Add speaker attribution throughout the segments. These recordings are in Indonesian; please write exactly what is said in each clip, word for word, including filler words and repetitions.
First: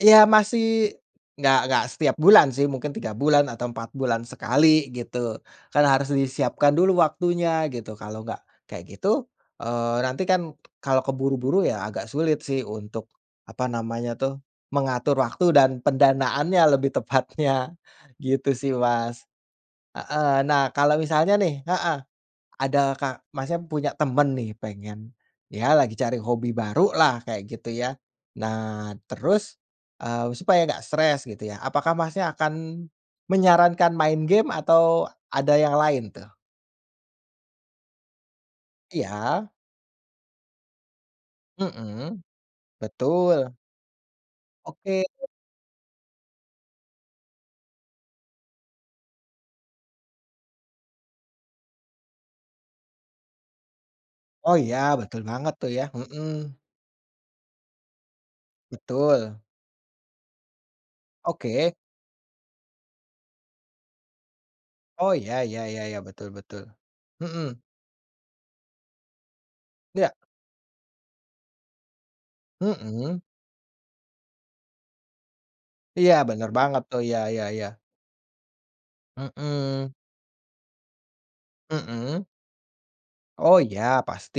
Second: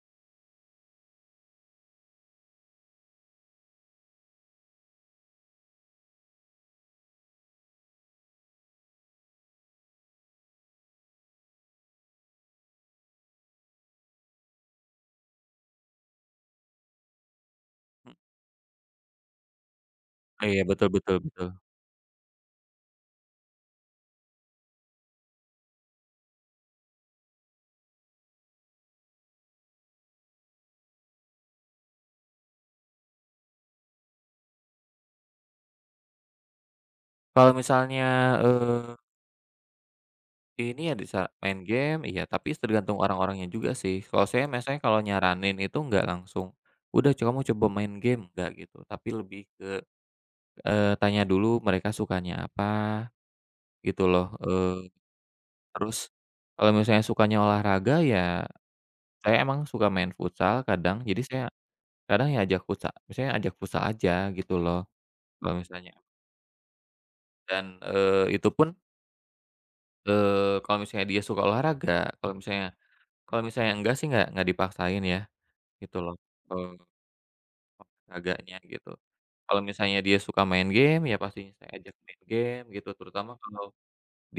Speaker 1: Ya masih enggak enggak setiap bulan sih mungkin tiga bulan atau empat bulan sekali gitu, kan harus disiapkan dulu waktunya gitu. Kalau enggak kayak gitu, eee, nantikan kalau terburu-buru ya agak sulit sih untuk, apa namanya tuh, mengatur waktu dan pendanaannya lebih tepatnya,
Speaker 2: Mmm.
Speaker 1: gitu sih, Mas. Heeh,
Speaker 2: Iya,
Speaker 1: nah
Speaker 2: betul
Speaker 1: kalau
Speaker 2: betul
Speaker 1: misalnya
Speaker 2: betul.
Speaker 1: nih, heeh, ada ka Mas punya temen nih pengen ya lagi cari hobi baru lah kayak gitu ya. Nah terus, eee, supaya nggak stres gitu ya, apakah Masnya akan menyarankan main game atau ada yang lain tuh?
Speaker 2: Kalau misalnya, eee
Speaker 1: Iya.
Speaker 2: ini ya bisa main game,
Speaker 1: Heeh.
Speaker 2: iya tapi s tergantung orang-orangnya
Speaker 1: Betul.
Speaker 2: juga sih. Kalau saya misalnya
Speaker 1: Oke.
Speaker 2: kalau nyaranin itu nggak langsung, "Udah co kamu coba mau main game," nggak gitu. Tapi lebih ke, eee, tanya dulu mereka sukanya apa gitu loh,
Speaker 1: Oh iya,
Speaker 2: eee,
Speaker 1: betul banget tuh ya,
Speaker 2: terus
Speaker 1: mhm.
Speaker 2: kalau misalnya sukanya olahraga, ya saya
Speaker 1: Betul.
Speaker 2: emang suka main futsal kadang, jadi saya
Speaker 1: Oke.
Speaker 2: kadang ya ajak futsa maksudnya ajak futsal aja gitu loh.
Speaker 1: Oh iya,
Speaker 2: Kalau
Speaker 1: ya ya
Speaker 2: misalnya
Speaker 1: ya, betul betul. Mhm.
Speaker 2: dan, eee, itu pun
Speaker 1: Iya.
Speaker 2: eee, kalau misalnya dia suka olahraga, kalau misalnya
Speaker 1: Mhm.
Speaker 2: kalau misalnya enggak sih enggak enggak dipaksain ya gitu
Speaker 1: Iya,
Speaker 2: loh,
Speaker 1: bener
Speaker 2: kalau,
Speaker 1: banget tuh. Ya ya ya.
Speaker 2: olahraganya gitu. Kalau
Speaker 1: Mhm.
Speaker 2: misalnya dia suka main game, ya pastinya saya ajak main
Speaker 1: Mhm.
Speaker 2: game gitu, terutama
Speaker 1: Oh
Speaker 2: kalau
Speaker 1: iya,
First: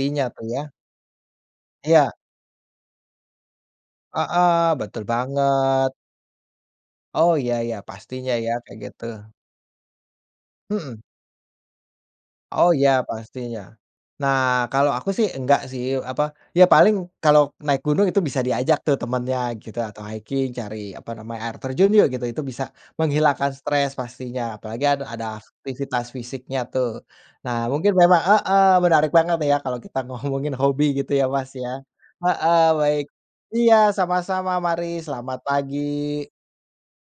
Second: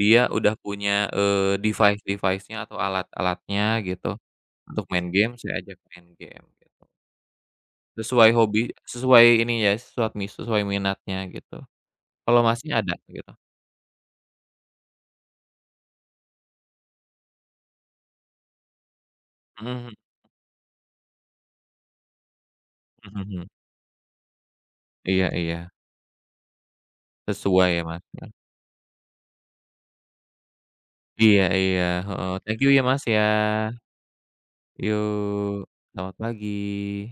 Speaker 2: dia
Speaker 1: tuh
Speaker 2: udah
Speaker 1: ya.
Speaker 2: punya, eee,
Speaker 1: Iya.
Speaker 2: device-device-nya atau alat-alatnya gitu
Speaker 1: Heeh,
Speaker 2: untuk
Speaker 1: betul
Speaker 2: main game, saya ajak
Speaker 1: banget.
Speaker 2: main game, gitu.
Speaker 1: Oh iya iya,
Speaker 2: Sesuai
Speaker 1: pastinya ya
Speaker 2: hobi,
Speaker 1: kayak gitu.
Speaker 2: sesuai ini ya, sesuat mis sesuai
Speaker 1: Mhm.
Speaker 2: minatnya gitu. Kalau masih
Speaker 1: Oh iya
Speaker 2: ada, gitu.
Speaker 1: pastinya. Nah kalau aku sih enggak sih, apa, ya paling kalau naik gunung itu bisa diajak tuh temennya
Speaker 2: Mhm,
Speaker 1: gitu
Speaker 2: heeh.
Speaker 1: atau hiking cari, apa namanya, air terjun yuk gitu, itu bisa
Speaker 2: Gak sanggup.
Speaker 1: menghilangkan stres pastinya, apalagi ad ada
Speaker 2: Iya iya.
Speaker 1: aktivitas fisiknya tuh. Nah
Speaker 2: Sesuai ya,
Speaker 1: mungkin
Speaker 2: Mas,
Speaker 1: memang
Speaker 2: ya.
Speaker 1: heeh, menarik banget ya kalau kita ngomongin hobi gitu ya,
Speaker 2: Iya
Speaker 1: Mas, ya.
Speaker 2: iya. Heeh. Thank
Speaker 1: Heeh,
Speaker 2: you ya, Mas,
Speaker 1: baik.
Speaker 2: ya.
Speaker 1: Iya sama-sama, mari
Speaker 2: Yo,
Speaker 1: selamat pagi.
Speaker 2: selamat pagi.